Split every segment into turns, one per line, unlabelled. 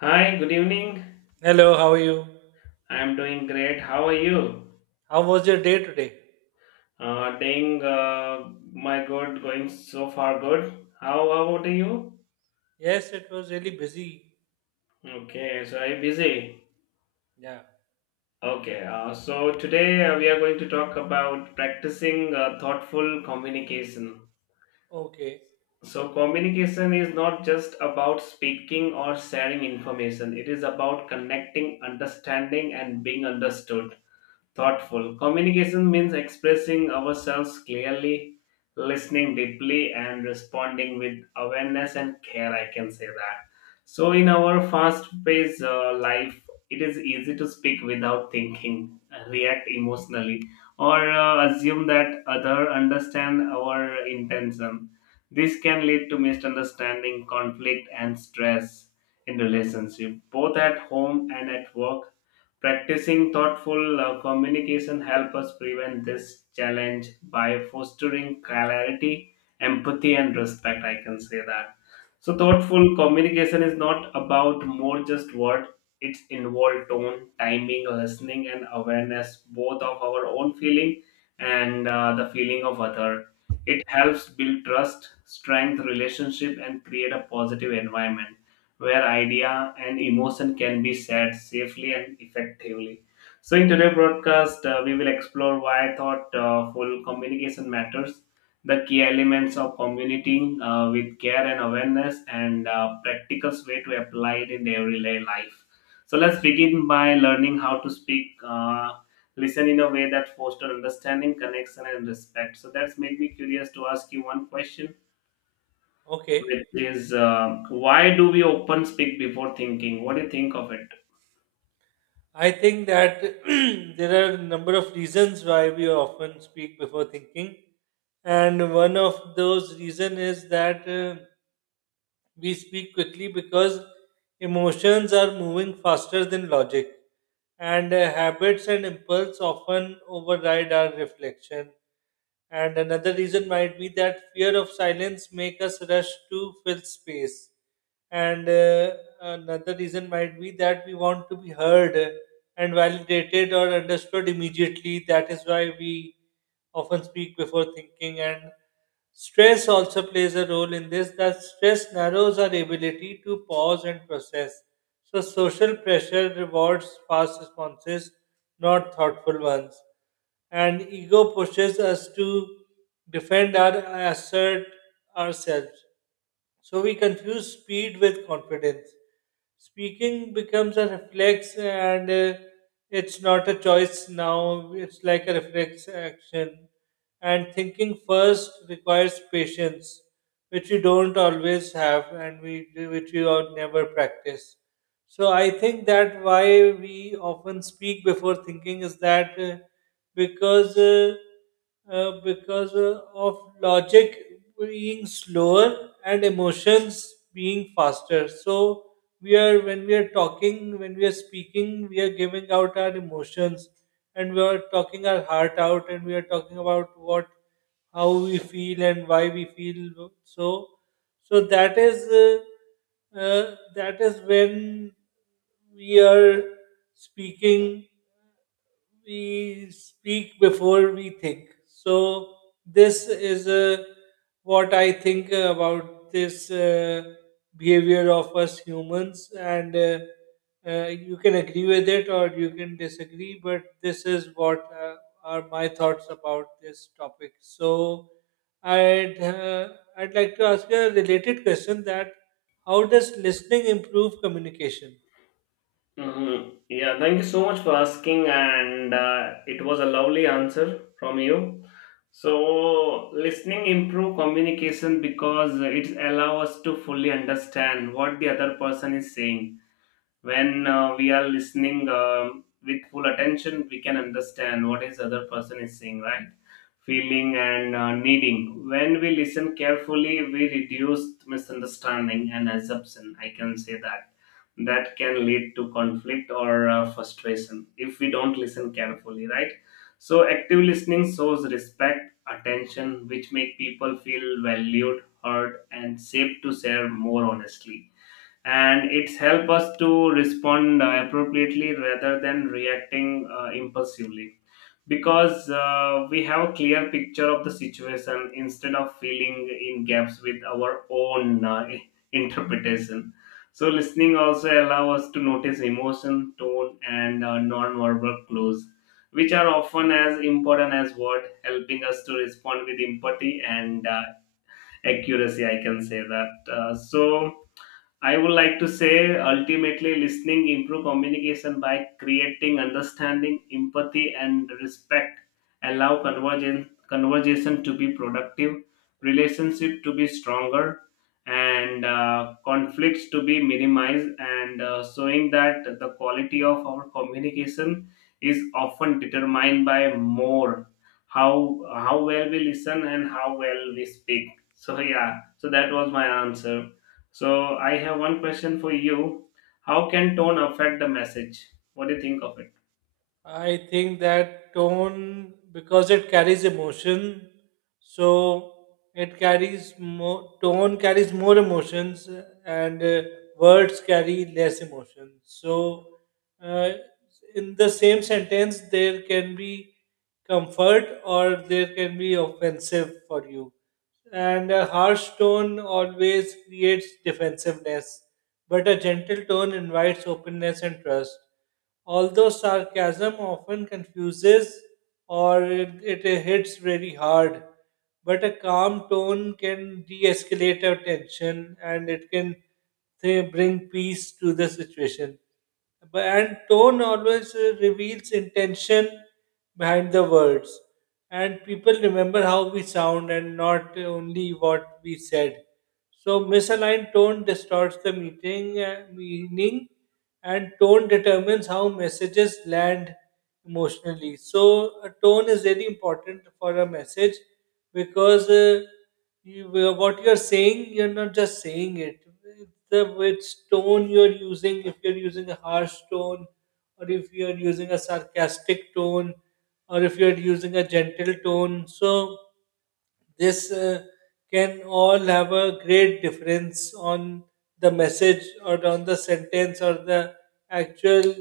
Hi, good evening.
Hello, how are you?
I'm doing great. How are you?
How was your day today?
Doing my good, going so far good. How about you?
Yes, it was really busy.
Okay, so are you busy.
Yeah.
Okay, so today we are going to talk about practicing thoughtful communication.
Okay.
So, communication is not just about speaking or sharing information, it is about connecting, understanding, and being understood. Thoughtful. Communication means expressing ourselves clearly, listening deeply, and responding with awareness and care. I can say that. So, in our fast paced life, it is easy to speak without thinking, react emotionally, or assume that other understand our intention. This can lead to misunderstanding, conflict, and stress in relationship, both at home and at work. Practicing thoughtful communication help us prevent this challenge by fostering clarity, empathy, and respect. I can say that. So, thoughtful communication is not about more just word. It's involved tone, timing, listening, and awareness, both of our own feeling and the feeling of other. It helps build trust, strength, relationship, and create a positive environment where idea and emotion can be shared safely and effectively. So, in today's broadcast, we will explore why thoughtful communication matters, the key elements of communicating with care and awareness, and practical way to apply it in everyday life. So, let's begin by learning how to speak. Listen in a way that fosters understanding connection and respect. So that's made me curious to ask you one question, which
Okay.
is why do we often speak before thinking? What do you think of it?
I think that there are a number of reasons why we often speak before thinking. And one of those reason is that we speak quickly because emotions are moving faster than logic, and habits and impulse often override our reflection. And another reason might be that fear of silence make us rush to fill space and another reason might be that we want to be heard and validated or understood immediately, that is why we often speak before thinking, and stress also plays a role in this, that stress narrows our ability to pause and process, so social pressure rewards fast responses, not thoughtful ones, and ego pushes us to defend our, assert ourselves, so we confuse speed with confidence. Speaking becomes a reflex and it's not a choice now, it's like a reflex action. And thinking first requires patience, which we don't always have and we which we all never practice. So I think that why we often speak before thinking is that. Because uh, because of logic being slower and emotions being faster. So we are when we are talking, when we are speaking, we are giving out our emotions and we are talking our heart out and we are talking about what how we feel and why we feel so. So that is when we are speaking, we speak before we think. So this is what I think about this behavior of us humans, and you can agree with it or you can disagree. But this is what are my thoughts about this topic. So I'd uh, I'd like to ask you a related question: that how does listening improve communication?
Yeah, thank you so much for asking, and it was a lovely answer from you. So, listening improve communication because it allows us to fully understand what the other person is saying. When we are listening with full attention, we can understand what is other person is saying, right, feeling and needing. When we listen carefully, we reduce misunderstanding and assumption, I can say that, that can lead to conflict or frustration if we don't listen carefully, right. So active listening shows respect, attention, which make people feel valued, heard, and safe to share more honestly, and it's help us to respond appropriately rather than reacting impulsively, because we have a clear picture of the situation instead of filling in gaps with our own interpretation. So listening also allow us to notice emotion, tone, and non-verbal clues, which are often as important as word, helping us to respond with empathy and accuracy, I can say that. So I would like to say ultimately listening improve communication by creating understanding, empathy, and respect. Allow convergence conversation to be productive, relationship to be stronger, and conflicts to be minimized, and showing that the quality of our communication is often determined by more how well we listen and how well we speak. So yeah, so that was my answer. So I have one question for you. How can tone affect the message? What do you think of it?
I think that tone, because it carries emotion, so tone carries more emotions and words carry less emotion. So, uh, in the same sentence, there can be comfort or there can be offensive for you. And a harsh tone always creates defensiveness, but a gentle tone invites openness and trust, although sarcasm often confuses or it hits very hard, but a calm tone can de escalate a tension and it can say, bring peace to the situation. And tone always reveals intention behind the words. And people remember how we sound and not only what we said. So, misaligned tone distorts the meaning, and tone determines how messages land emotionally. So, a tone is very important for a message because what you're saying, you're not just saying it. The which tone you're using, if you're using a harsh tone, or if you're using a sarcastic tone, or if you're using a gentle tone. So, this can all have a great difference on the message or on the sentence or the actual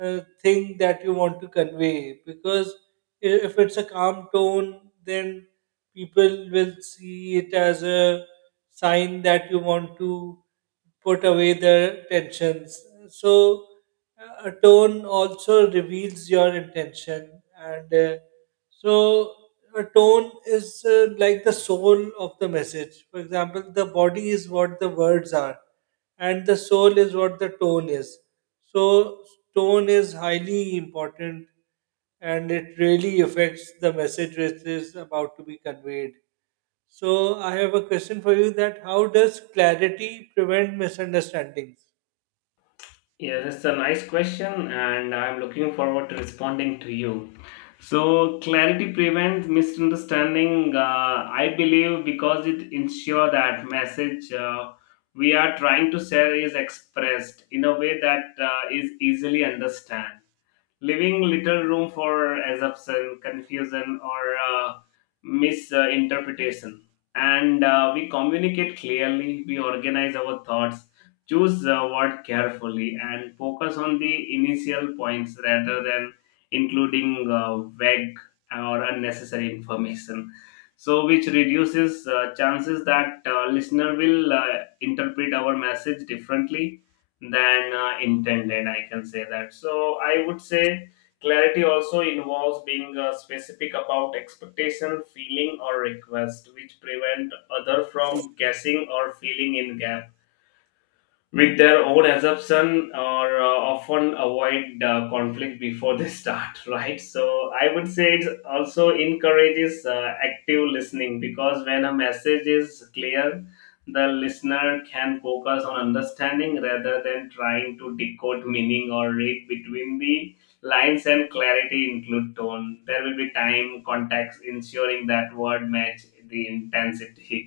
thing that you want to convey because if it's a calm tone, then people will see it as a sign that you want to put away the tensions. So a tone also reveals your intention, and so a tone is like the soul of the message. For example, the body is what the words are, and the soul is what the tone is. So, tone is highly important and it really affects the message which is about to be conveyed. So, I have a question for you that how does clarity prevent misunderstandings?
Yes, it's a nice question, and I'm looking forward to responding to you. So, clarity prevents misunderstanding. I believe because it ensures that message we are trying to share is expressed in a way that is easily understood, leaving little room for assumption, confusion, or uh, misinterpretation. And we communicate clearly, we organize our thoughts, choose the word carefully, and focus on the initial points rather than including vague or unnecessary information. So, which reduces chances that listener will interpret our message differently than intended, I can say that. So I would say clarity also involves being specific about expectation, feeling, or request, which prevent other from guessing or filling in gaps with their own assumption, or often avoid conflict before they start right. So I would say it also encourages active listening, because when a message is clear, the listener can focus on understanding rather than trying to decode meaning or read between the lines. And clarity include tone, there will be time, context, ensuring that word match the intensity.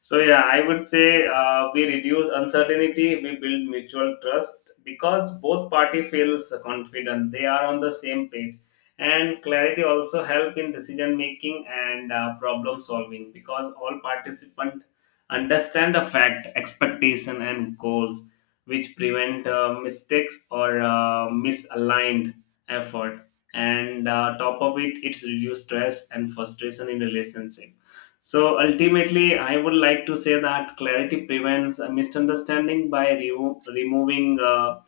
So yeah, I would say we reduce uncertainty, we build mutual trust because both party feels confident. They are on the same page, and clarity also help in decision making and problem solving, because all participant understand the fact, expectation, and goals, which prevent mistakes or misaligned effort. And top of it, it's reduce stress and frustration in relationship. So ultimately, I would like to say that clarity prevents a misunderstanding by removing uh,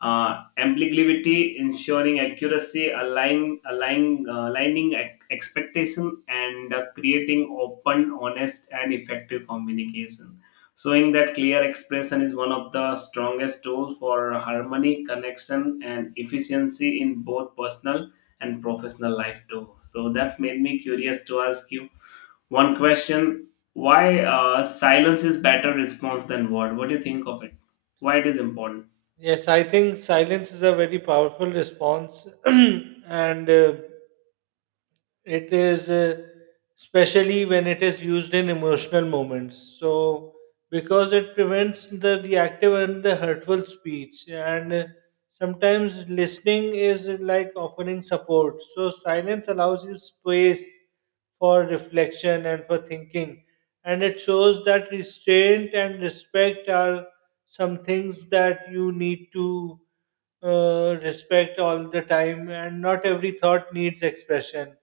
uh, ambiguity, ensuring accuracy, aligning expectation, and creating open, honest, and effective communication. Showing that clear expression is one of the strongest tools for harmony, connection, and efficiency in both personal and professional life too. So that's made me curious to ask you one question: why silence is better response than word? What do you think of it? Why it is important?
Yes, I think silence is a very powerful response, and it is especially when it is used in emotional moments, so because it prevents the reactive and the hurtful speech, and sometimes listening is like offering support, so silence allows you space for reflection and for thinking, and it shows that restraint and respect are some things that you need to respect all the time, and not every thought needs expression.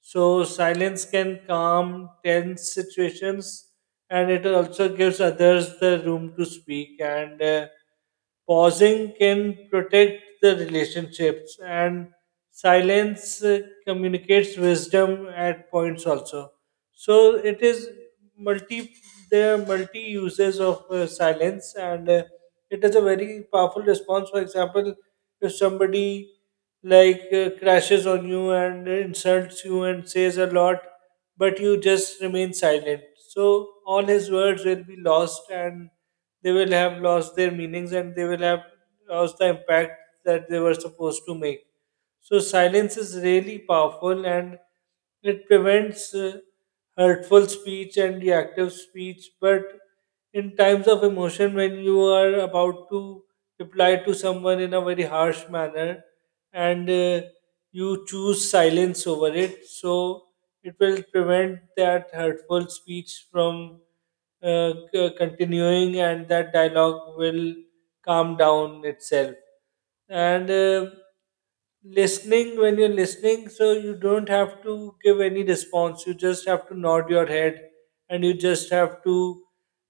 So silence can calm tense situations, and it also gives others the room to speak. And pausing can protect the relationships, and silence communicates wisdom at points also. So it is multi. There are multi uses of silence, and it is a very powerful response. For example, if somebody like crashes on you and insults you and says a lot, but you just remain silent. So all his words will be lost and they will have lost their meanings and they will have lost the impact that they were supposed to make. So silence is really powerful and it prevents hurtful speech and reactive speech. But in times of emotion, when you are about to reply to someone in a very harsh manner, and you choose silence over it. So it will prevent that hurtful speech from continuing, and that dialogue will calm down itself. And listening, when you're listening, so you don't have to give any response. You just have to nod your head, and you just have to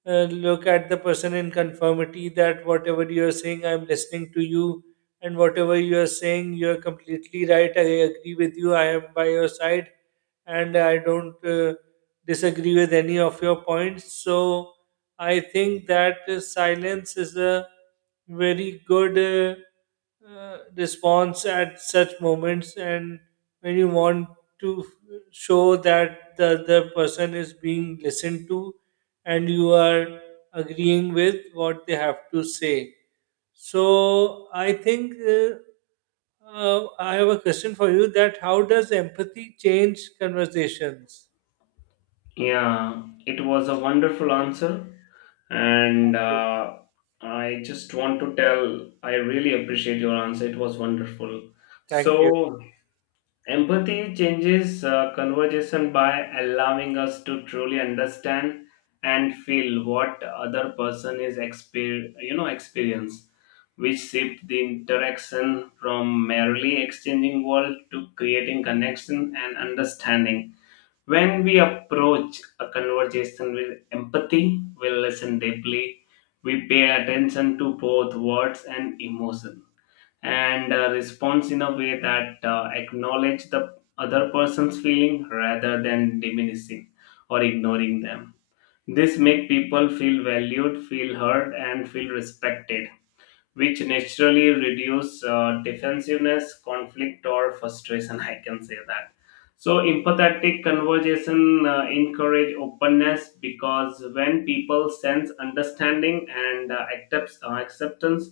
look at the person in conformity, that whatever you're saying, I'm listening to you, and whatever you are saying, you are completely right. I agree with you. I am by your side, and I don't disagree with any of your points. So I think that silence is a very good response at such moments, and when you want to show that the other person is being listened to, and you are agreeing with what they have to say. So I think I have a question for you that how does empathy change conversations?
Yeah, it was a wonderful answer, and
Yeah.
I just want to tell I really appreciate your answer. It was wonderful.
Thank you.
So empathy changes conversation by allowing us to truly understand and feel what other person is experience, which shift the interaction from merely exchanging words to creating connection and understanding. When we approach a conversation with empathy, we listen deeply, we pay attention to both words and emotion, and responds in a way that acknowledge the other person's feeling rather than diminishing or ignoring them. This make people feel valued, feel heard, and feel respected, which naturally reduce defensiveness, conflict, or frustration. I can say that. So empathetic conversation encourage openness, because when people sense understanding and acceptance,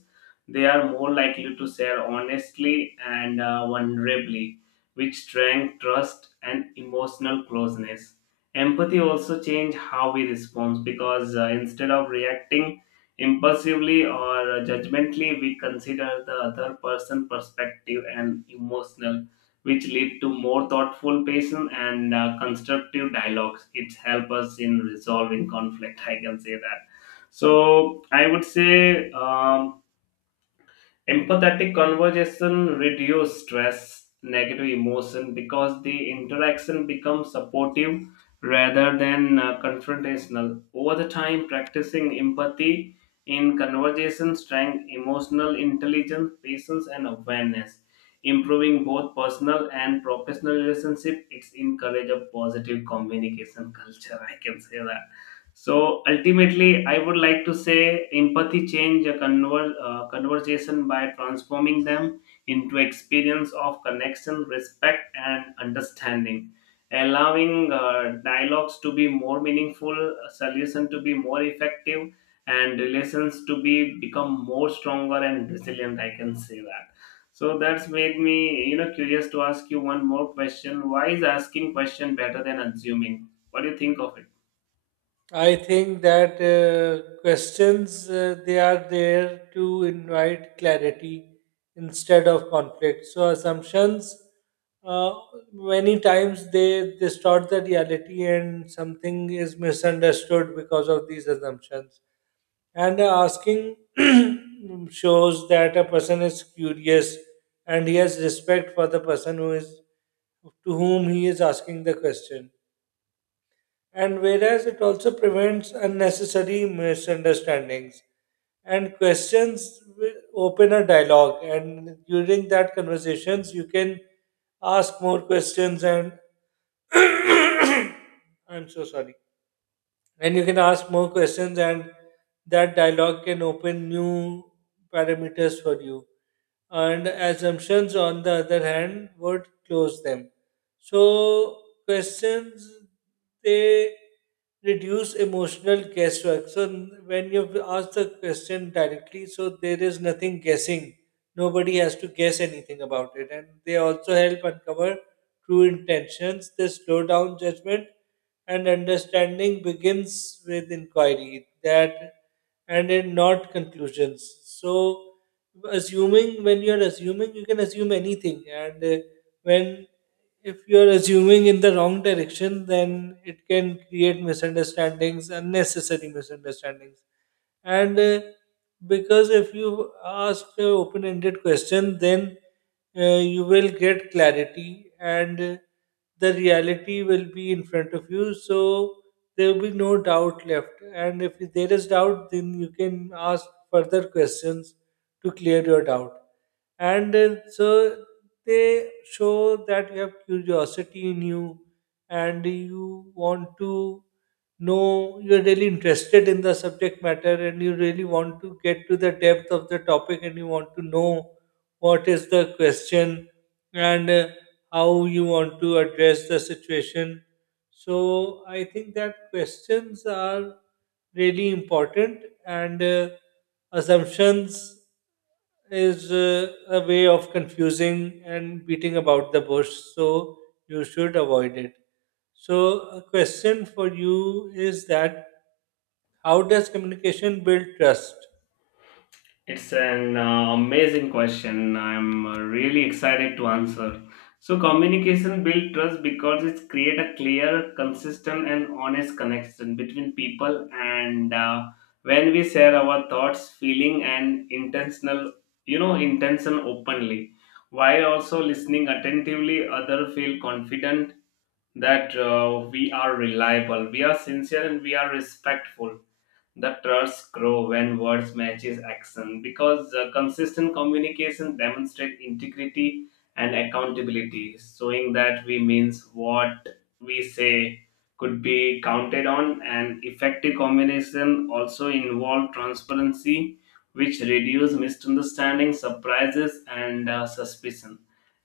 they are more likely to share honestly and vulnerably, which strength trust and emotional closeness. Empathy also change how we respond, because instead of reacting impulsively or judgmentally, we consider the other person perspective and emotional, which lead to more thoughtful, patient, and constructive dialogues. It helps us in resolving conflict. I can say that. So I would say. Empathetic conversation reduce stress, negative emotion, because the interaction becomes supportive rather than confrontational. Over the time, practicing empathy in conversation strength, emotional intelligence, patience, and awareness, improving both personal and professional relationship. It's encourage a positive communication culture. I can say that. So ultimately, I would like to say empathy change a conversation by transforming them into experience of connection, respect, and understanding, allowing dialogues to be more meaningful, solution to be more effective, and relations to be become more stronger and resilient. I can say that. So that's made me, you know, curious to ask you one more question. Why is asking question better than assuming? What do you think of it?
I think that questions they are there to invite clarity instead of conflict. So assumptions, uh, many times they distort the reality and something is misunderstood because of these assumptions. And asking shows that a person is curious and he has respect for the person who is, to whom he is asking the question, and whereas it also prevents unnecessary misunderstandings, and questions will open a dialogue, and during that conversations you can ask more questions and, I'm so sorry, and you can ask more questions, and that dialogue can open new parameters for you, and assumptions on the other hand would close them. So questions, they reduce emotional guesswork, so when you ask the question directly, so there is nothing guessing, nobody has to guess anything about it, and they also help uncover true intentions, they slow down judgment, and understanding begins with inquiry, that and in not conclusions. So assuming, when you're assuming, you can assume anything, and when if you're assuming in the wrong direction, then it can create misunderstandings, unnecessary misunderstandings, and because if you ask an open ended question, then you will get clarity, and the reality will be in front of you. So there will be no doubt left. And if there is doubt, then you can ask further questions to clear your doubt, and so they show that you have curiosity in you, and you want to know, you're really interested in the subject matter and you really want to get to the depth of the topic and you want to know what is the question, and how you want to address the situation. So I think that questions are really important, and assumptions is a way of confusing and beating about the bush, so you should avoid it. So, a question for you is that how does communication build trust?
It's an amazing question. I'm really excited to answer. So communication builds trust because it creates a clear, consistent, and honest connection between people. And when we share our thoughts, feeling, and intention openly, while also listening attentively, other feel confident that we are reliable, we are sincere, and we are respectful. The trust grow when words matches action, because consistent communication demonstrate integrity and accountability, showing that we means what we say could be counted on. And effective communication also involve transparency, which reduce misunderstanding, surprises, and suspicion,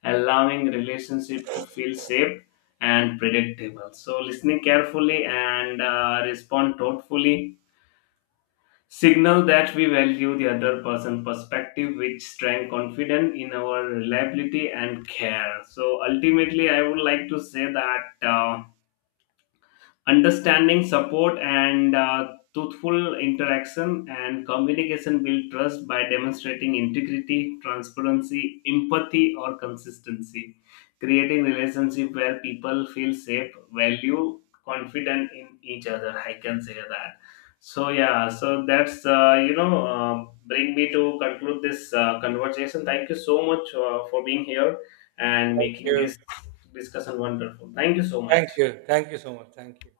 allowing relationship to feel safe and predictable. So listening carefully and respond thoughtfully signal that we value the other person perspective, which strength confidence in our reliability and care. So ultimately I would like to say that uh, understanding, support, and truthful interaction and communication build trust by demonstrating integrity, transparency, empathy, or consistency. Creating relationship where people feel safe, value, confident in each other. I can say that. So yeah, so that's bring me to conclude this conversation. Thank you so much for being here and
Thank
making
you.
this discussion wonderful. Thank you so
Thank
much.
you. Thank you so much. Thank you.